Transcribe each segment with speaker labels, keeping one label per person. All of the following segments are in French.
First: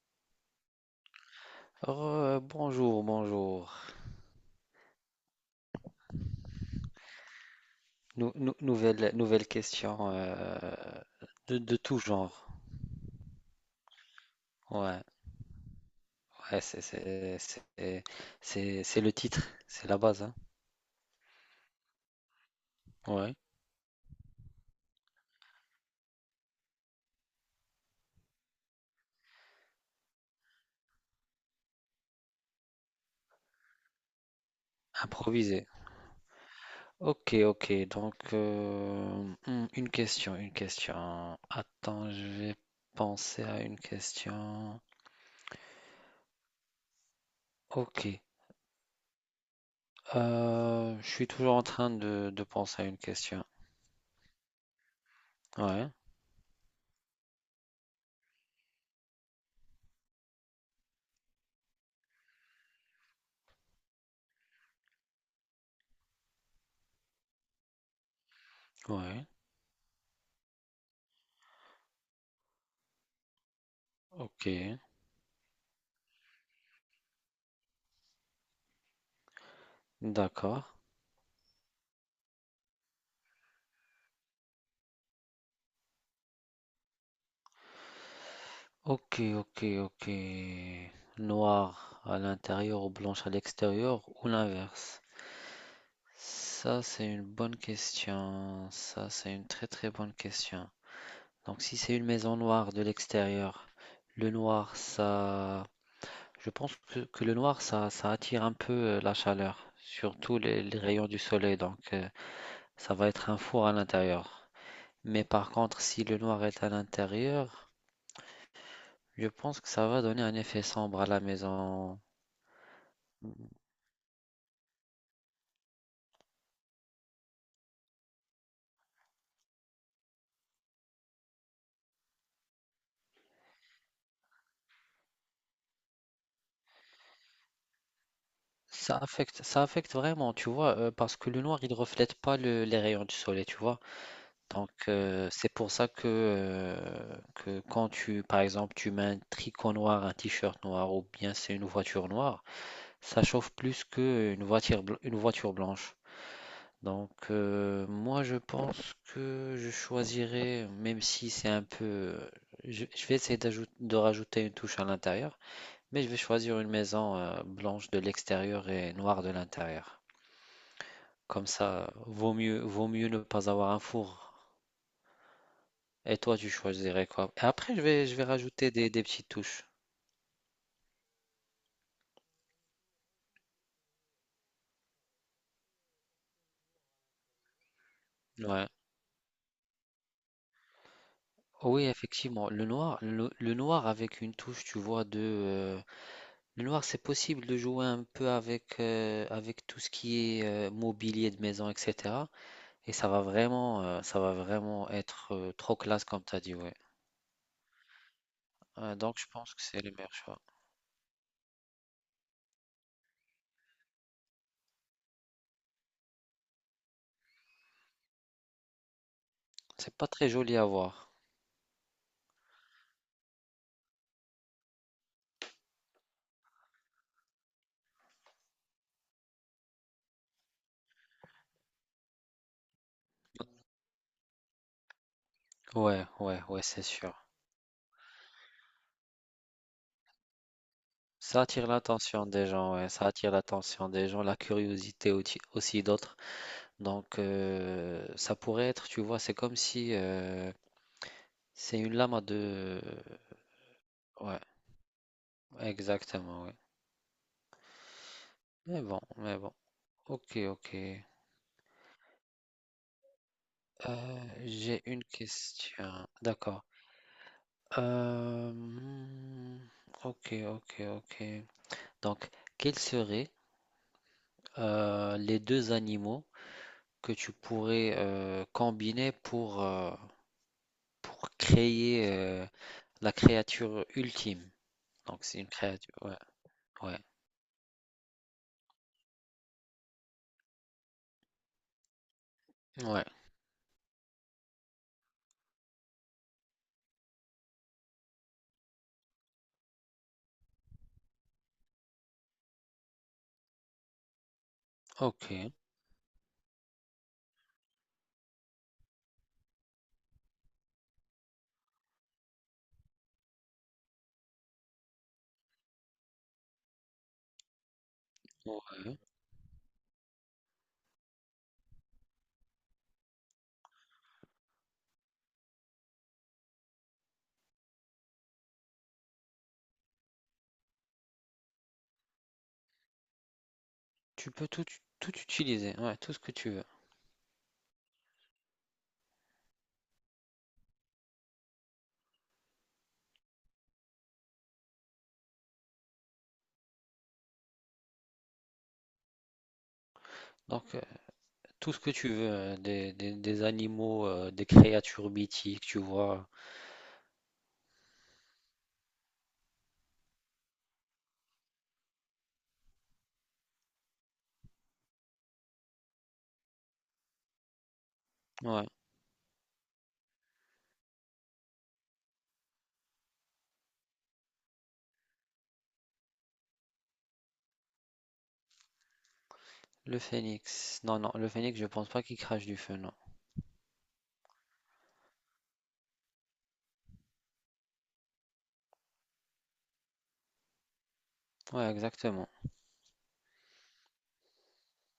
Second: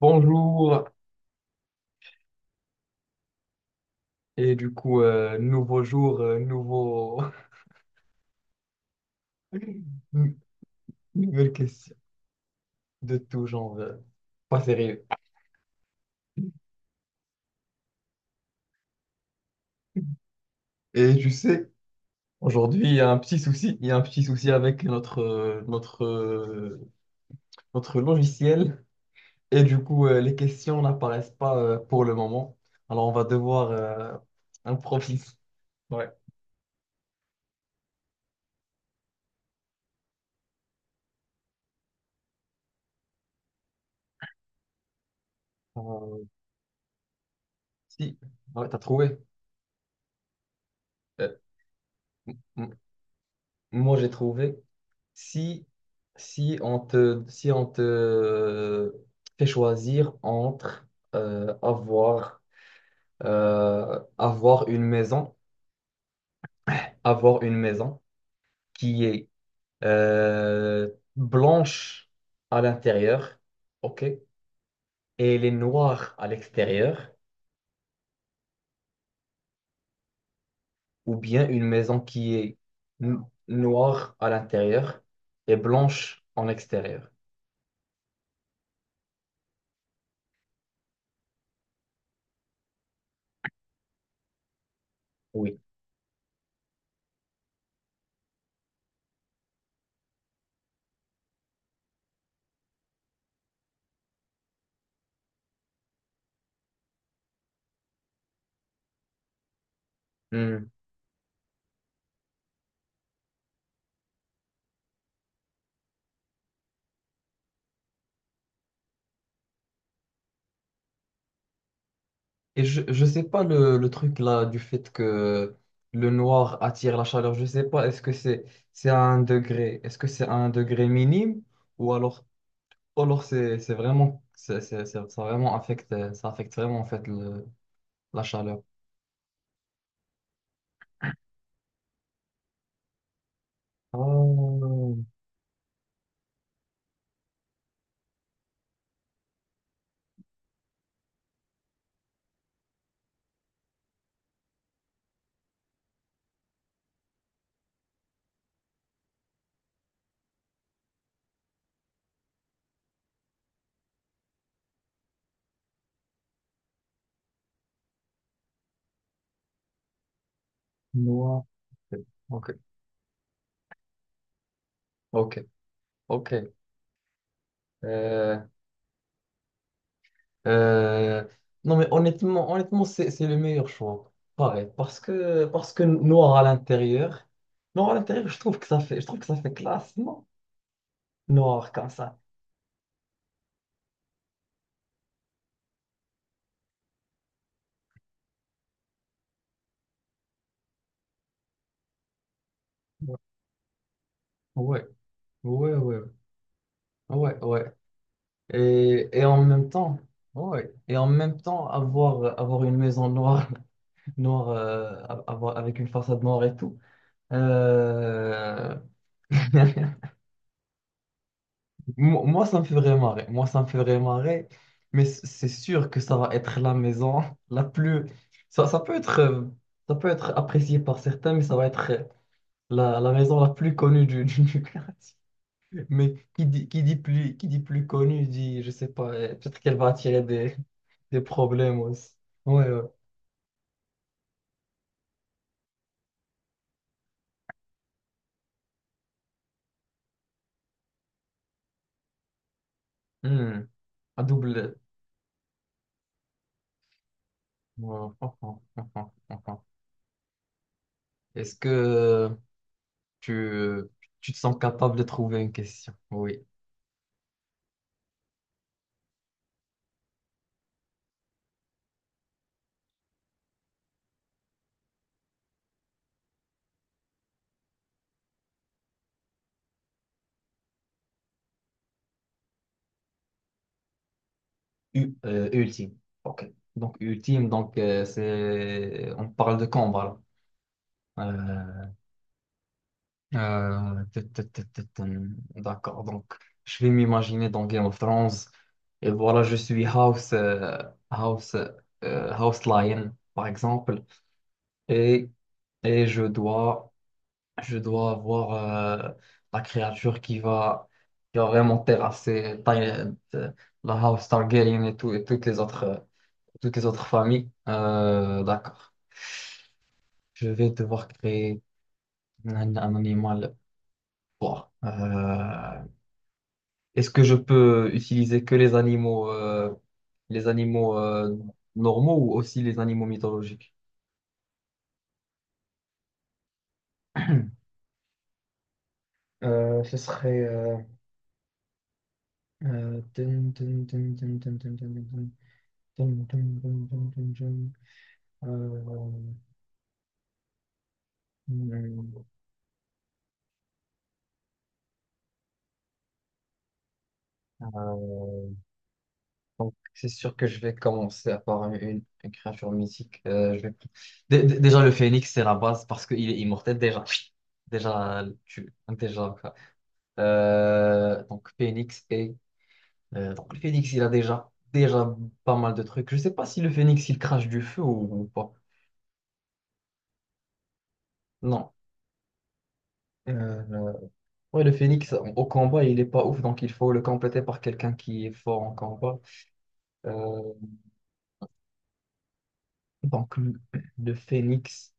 Speaker 1: Bonjour,
Speaker 2: Bonjour, bonjour.
Speaker 1: nouveau jour, nouveau...
Speaker 2: Nouvelle question
Speaker 1: nou- nouvelle
Speaker 2: de
Speaker 1: question
Speaker 2: tout genre.
Speaker 1: de tout genre, pas
Speaker 2: Ouais,
Speaker 1: sérieux.
Speaker 2: ouais, c'est le titre, c'est la base, hein.
Speaker 1: Et tu sais, aujourd'hui, il y a un
Speaker 2: Ouais.
Speaker 1: petit souci, il y a un petit souci avec notre notre logiciel, les questions n'apparaissent pas pour le moment, alors on va devoir improviser.
Speaker 2: Improviser.
Speaker 1: Ouais.
Speaker 2: Ok, ok. Donc, une question, une question. Attends, je vais penser à une question.
Speaker 1: Euh,
Speaker 2: Ok.
Speaker 1: si, ouais, t'as trouvé.
Speaker 2: Je suis
Speaker 1: Euh,
Speaker 2: toujours en train de,
Speaker 1: m-
Speaker 2: de
Speaker 1: m-
Speaker 2: penser à une question.
Speaker 1: Moi, j'ai trouvé. Si,
Speaker 2: Ouais,
Speaker 1: si on te fait choisir entre euh, avoir, euh, avoir une maison, avoir une maison qui
Speaker 2: ouais.
Speaker 1: est euh, blanche à l'intérieur, ok, et
Speaker 2: Ok.
Speaker 1: elle est noire à l'extérieur,
Speaker 2: D'accord.
Speaker 1: ou bien une maison qui est noire à l'intérieur et blanche en extérieur.
Speaker 2: Ok, ok, ok. Noir à l'intérieur ou blanche à l'extérieur ou l'inverse?
Speaker 1: Oui.
Speaker 2: Ça, c'est une bonne question. Ça, c'est une très très bonne question. Donc, si c'est une maison noire de l'extérieur, le noir, ça... je pense que le noir, ça attire un peu la chaleur, surtout les,
Speaker 1: Hmm.
Speaker 2: les rayons du soleil. Donc, ça va être un four à l'intérieur. Mais par contre, si le noir est à l'intérieur, je pense que ça va donner un effet sombre à la maison.
Speaker 1: Et je sais pas le truc là du fait que le noir attire la chaleur, je sais pas, est-ce que c'est à un degré, est-ce que c'est à un degré minime ou alors, ou alors c'est vraiment, ça vraiment affecte, ça affecte vraiment en fait la chaleur.
Speaker 2: Ça affecte vraiment, tu vois, parce que le noir, il reflète pas les rayons du soleil, tu vois. Donc,
Speaker 1: Oh,
Speaker 2: c'est pour ça que quand tu, par exemple, tu mets un tricot noir, un t-shirt noir, ou bien c'est une voiture noire, ça chauffe plus qu'une voiture, une voiture blanche. Donc, moi, je pense que je choisirais, même si c'est un peu. Je vais essayer de rajouter une touche à l'intérieur, mais je vais choisir une maison, blanche de l'extérieur et noire de l'intérieur.
Speaker 1: noir.
Speaker 2: Comme ça, vaut
Speaker 1: Ok,
Speaker 2: mieux, vaut mieux ne pas avoir un four.
Speaker 1: ok,
Speaker 2: Et
Speaker 1: ok.
Speaker 2: toi, tu choisirais quoi? Et après, je vais
Speaker 1: Euh,
Speaker 2: rajouter des petites touches.
Speaker 1: Euh, non, mais honnêtement, c'est le meilleur choix. Pareil, parce que noir à l'intérieur, je trouve que
Speaker 2: Ouais.
Speaker 1: ça fait, je trouve que ça fait classe, non? Noir
Speaker 2: Oui,
Speaker 1: comme ça.
Speaker 2: effectivement. Le noir avec une touche, tu vois, le noir, c'est possible de jouer un peu avec, avec tout ce qui est mobilier de maison, etc. Et ça va vraiment, euh, ça va
Speaker 1: Ouais,
Speaker 2: vraiment être
Speaker 1: ouais,
Speaker 2: trop
Speaker 1: ouais,
Speaker 2: classe, comme tu as dit, ouais.
Speaker 1: ouais, ouais.
Speaker 2: Euh, donc,
Speaker 1: Et
Speaker 2: je
Speaker 1: en
Speaker 2: pense que
Speaker 1: même
Speaker 2: c'est le
Speaker 1: temps,
Speaker 2: meilleur choix.
Speaker 1: ouais. Et en même temps, avoir une maison noire, noire, avoir, avec une façade noire et tout. euh,
Speaker 2: C'est pas très joli à voir.
Speaker 1: Moi, ça me fait vraiment marrer. Moi, ça me fait vraiment marrer. Mais c'est sûr que ça va être la maison la plus. Ça, ça peut être, euh, ça peut être apprécié par certains, mais ça va être la maison la plus connue du quartier.
Speaker 2: Ouais,
Speaker 1: Mais
Speaker 2: ouais, ouais, c'est sûr.
Speaker 1: qui dit plus connue dit, je sais pas, peut-être qu'elle va attirer des
Speaker 2: Ça attire
Speaker 1: problèmes aussi.
Speaker 2: l'attention des
Speaker 1: Ouais,
Speaker 2: gens,
Speaker 1: ouais.
Speaker 2: ouais, ça attire l'attention des gens, la curiosité aussi, aussi d'autres. Donc ça pourrait être, tu vois, c'est comme si c'est une lame à deux.
Speaker 1: Hmm. À
Speaker 2: Ouais,
Speaker 1: double.
Speaker 2: exactement, ouais.
Speaker 1: Ouais.
Speaker 2: Mais bon, mais bon. Ok, ok.
Speaker 1: Est-ce que tu, tu te sens
Speaker 2: J'ai
Speaker 1: capable de
Speaker 2: une
Speaker 1: trouver une question?
Speaker 2: question.
Speaker 1: Oui.
Speaker 2: D'accord. Euh, hmm, ok, ok, ok. Donc, quels seraient les deux animaux que tu pourrais combiner pour créer, la créature ultime. Donc c'est une créature,
Speaker 1: Ultime.
Speaker 2: ouais,
Speaker 1: Ok. Donc
Speaker 2: ouais,
Speaker 1: ultime, donc c'est on parle de combat là.
Speaker 2: ouais.
Speaker 1: D'accord. Donc je vais m'imaginer dans Game of Thrones et voilà, je suis House House Lion par exemple et
Speaker 2: OK,
Speaker 1: et je dois avoir euh, la créature qui va vraiment terrasser la House Targaryen et tout et toutes les autres, toutes les autres familles. D'accord.
Speaker 2: ouais.
Speaker 1: Je vais devoir créer un animal. Bon, est-ce que je peux utiliser que les animaux, les animaux euh, normaux ou aussi les animaux mythologiques?
Speaker 2: Tu peux tout tout utiliser, ouais, tout ce que tu veux.
Speaker 1: Ce serait. Dun, dun, dun, dun, dun, dun, dun, dun, dun, dun, dun, dun, dun, dun, dun. Euh,
Speaker 2: Donc, tout ce que tu
Speaker 1: hmm,
Speaker 2: veux, des animaux, des créatures mythiques, tu vois?
Speaker 1: euh, Donc, c'est sûr que je vais commencer à par une créature mythique. Je vais- Dé- dé- Déjà, le phénix, c'est la base parce qu'il est immortel. Déjà, déjà,
Speaker 2: Ouais,
Speaker 1: tu... déjà, quoi. Donc, phénix et, donc, le phénix, il a déjà, déjà pas mal de trucs. Je sais pas si le phénix, il crache du feu ou pas.
Speaker 2: le phénix. Non, non, le phénix, je
Speaker 1: Non.
Speaker 2: pense pas qu'il crache du feu, non.
Speaker 1: Euh, euh, ouais, le phénix, au combat, il est pas ouf. Donc, il faut le compléter par quelqu'un qui est fort en combat. Euh,
Speaker 2: Ouais, exactement.
Speaker 1: donc, le le phénix.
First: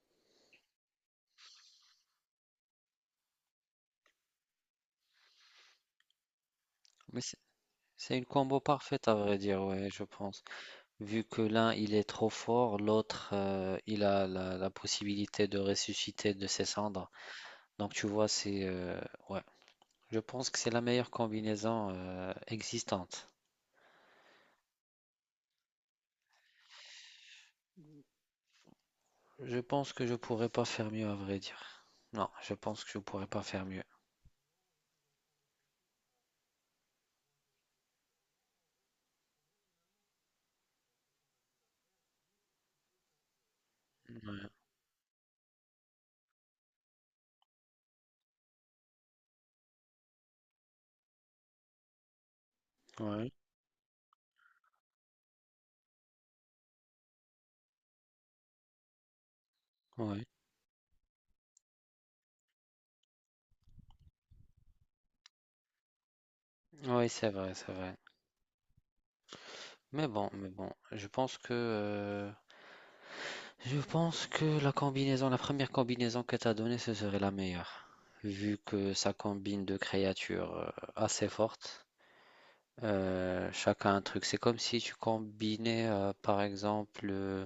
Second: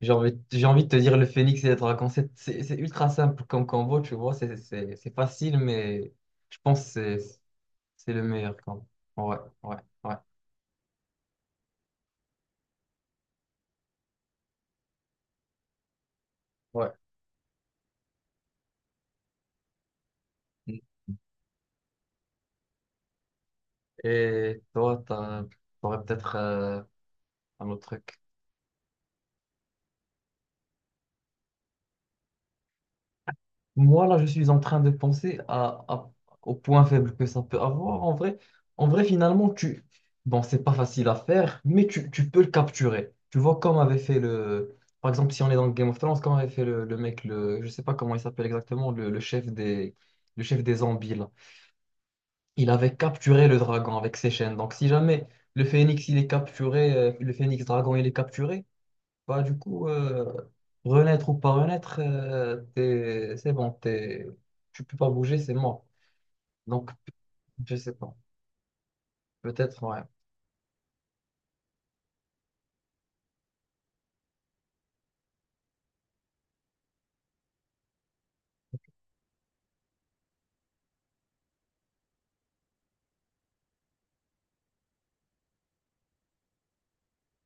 Speaker 1: J'ai envie de te dire le phénix et le dragon. C'est ultra simple comme combo, tu vois. C'est facile, mais je pense que
Speaker 2: Mais c'est
Speaker 1: c'est
Speaker 2: c'est
Speaker 1: le
Speaker 2: une
Speaker 1: meilleur
Speaker 2: combo
Speaker 1: combo.
Speaker 2: parfaite à
Speaker 1: Ouais,
Speaker 2: vrai dire,
Speaker 1: ouais,
Speaker 2: ouais, je
Speaker 1: ouais,
Speaker 2: pense. Vu que l'un il est trop fort, l'autre il a la possibilité de ressusciter de ses
Speaker 1: ouais.
Speaker 2: cendres. Donc tu vois, c'est ouais. Je pense que c'est la meilleure combinaison existante.
Speaker 1: Et toi, t'aurais peut-être un autre truc.
Speaker 2: Je pense que je pourrais pas faire mieux à vrai dire. Non, je pense que je pourrais pas faire mieux.
Speaker 1: Moi, là, je suis en train de penser au point faible que ça peut avoir. En vrai, finalement, tu... Bon, c'est pas facile à faire, mais tu peux le capturer. Tu vois, comme avait fait le... Par exemple, si on est dans Game of Thrones, comme avait fait le mec, le... je sais pas comment il s'appelle exactement, le chef des zombies, là. Il avait
Speaker 2: Oui,
Speaker 1: capturé le dragon avec ses chaînes. Donc, si jamais le phénix, il est capturé, le phénix dragon, il est capturé, bah,
Speaker 2: oui,
Speaker 1: renaître ou pas renaître, c'est bon, t'es, tu peux pas bouger, c'est mort. Donc,
Speaker 2: oui, c'est vrai, c'est
Speaker 1: je sais
Speaker 2: vrai.
Speaker 1: pas. Peut-être, ouais.
Speaker 2: Mais bon, je pense que la combinaison, la première combinaison que t'as donnée, ce serait la meilleure, vu que ça combine deux créatures assez fortes. Chacun un truc. C'est comme si tu combinais, par exemple,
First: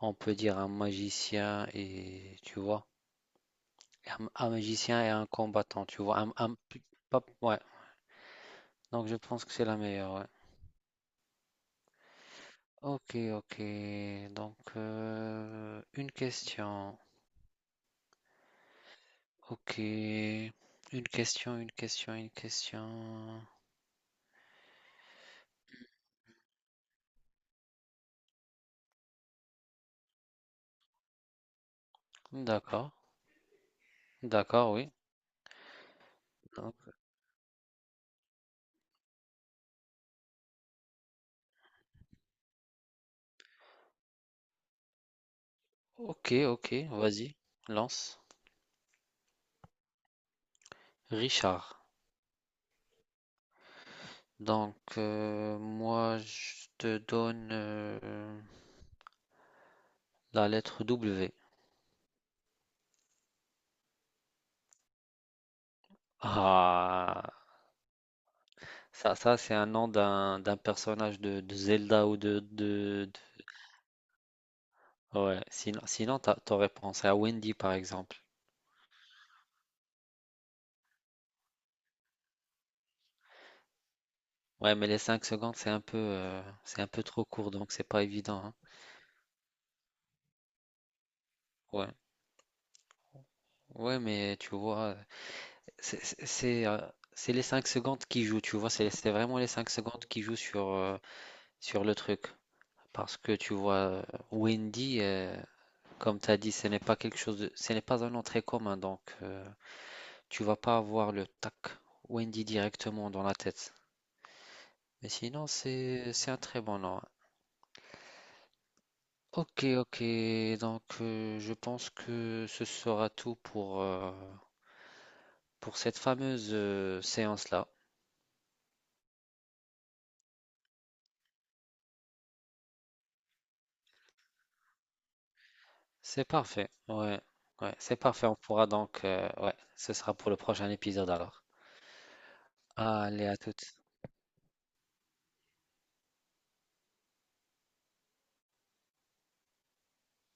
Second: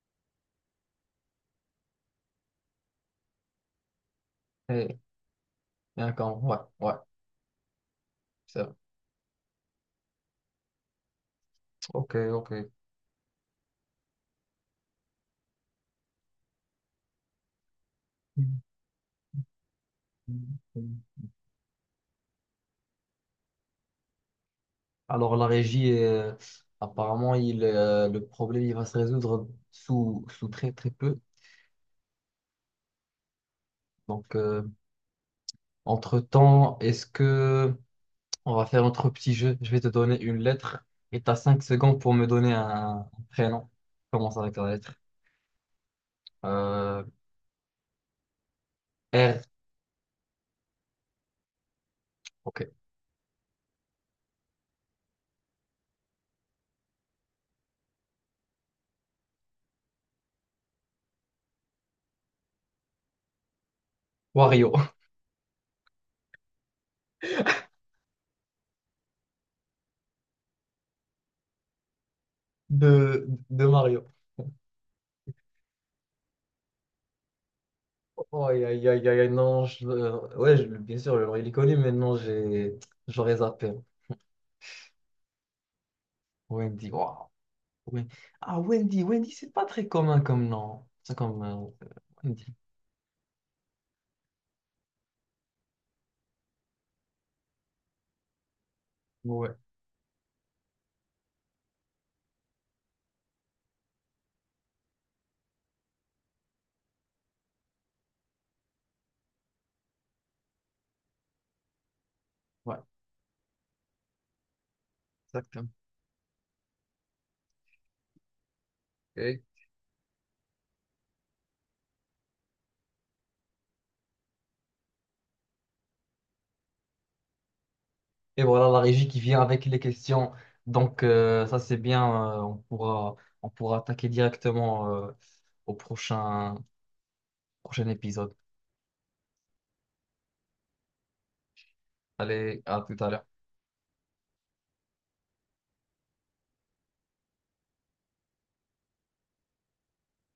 Speaker 2: on peut dire un magicien et tu vois, un
Speaker 1: Et,
Speaker 2: magicien et un combattant,
Speaker 1: et
Speaker 2: tu vois,
Speaker 1: encore, ouais, ouais,
Speaker 2: ouais.
Speaker 1: c'est vrai.
Speaker 2: Donc je pense que c'est la meilleure. Ouais.
Speaker 1: Ok, ok.
Speaker 2: Ok, ok. Donc une question. Ok, une question, une question, une question.
Speaker 1: Alors, la régie, apparemment, le problème, il va se résoudre sous, sous très, très peu.
Speaker 2: D'accord,
Speaker 1: Donc,
Speaker 2: d'accord, oui. Donc,
Speaker 1: entre-temps, est-ce que on va faire notre petit jeu. Je vais te donner une lettre et tu as 5 secondes pour me donner un prénom. Commence avec la lettre.
Speaker 2: ok, ok,
Speaker 1: Euh,
Speaker 2: vas-y, lance.
Speaker 1: R.
Speaker 2: Richard.
Speaker 1: Ok.
Speaker 2: Donc, moi, je te donne la lettre W.
Speaker 1: Wario.
Speaker 2: Ah, ça c'est un nom d'un personnage de Zelda ou de-
Speaker 1: De Mario.
Speaker 2: Ouais, sinon t'aurais pensé à Wendy, par exemple.
Speaker 1: Oh, aïe, aïe, aïe, aïe, aïe, non. Ouais, bien sûr, j'aurais les connu, mais non, j'ai, j'aurais zappé.
Speaker 2: Ouais, mais les 5 secondes, c'est un peu, euh, c'est un
Speaker 1: Wendy,
Speaker 2: peu trop
Speaker 1: waouh.
Speaker 2: court, donc c'est pas
Speaker 1: Wen-
Speaker 2: évident, hein.
Speaker 1: Ah, Wendy, Wendy, c'est pas très commun comme nom. C'est comme
Speaker 2: Ouais,
Speaker 1: Wendy.
Speaker 2: ouais, mais tu vois, c'est c'est- c'est, euh, c'est les 5 secondes qui jouent, tu vois, c'est vraiment les
Speaker 1: Ouais,
Speaker 2: 5 secondes qui jouent sur le truc. Parce que tu vois, Wendy, comme tu as dit, ce n'est pas un nom très commun, donc tu vas pas avoir le tac Wendy
Speaker 1: ouais,
Speaker 2: directement dans la tête. Mais sinon,
Speaker 1: exactement.
Speaker 2: c'est un très bon nom. Ok, ok, donc je pense que ce sera tout pour cette fameuse séance-là.
Speaker 1: Et voilà la régie qui vient avec les questions. Donc ça c'est bien, on pourra attaquer directement au
Speaker 2: C'est
Speaker 1: prochain,
Speaker 2: parfait, ouais, ouais,
Speaker 1: prochain
Speaker 2: c'est parfait,
Speaker 1: épisode.
Speaker 2: on pourra donc, ouais, ce sera pour le prochain épisode alors.
Speaker 1: Allez, à tout à l'heure.
Speaker 2: Allez, à toutes.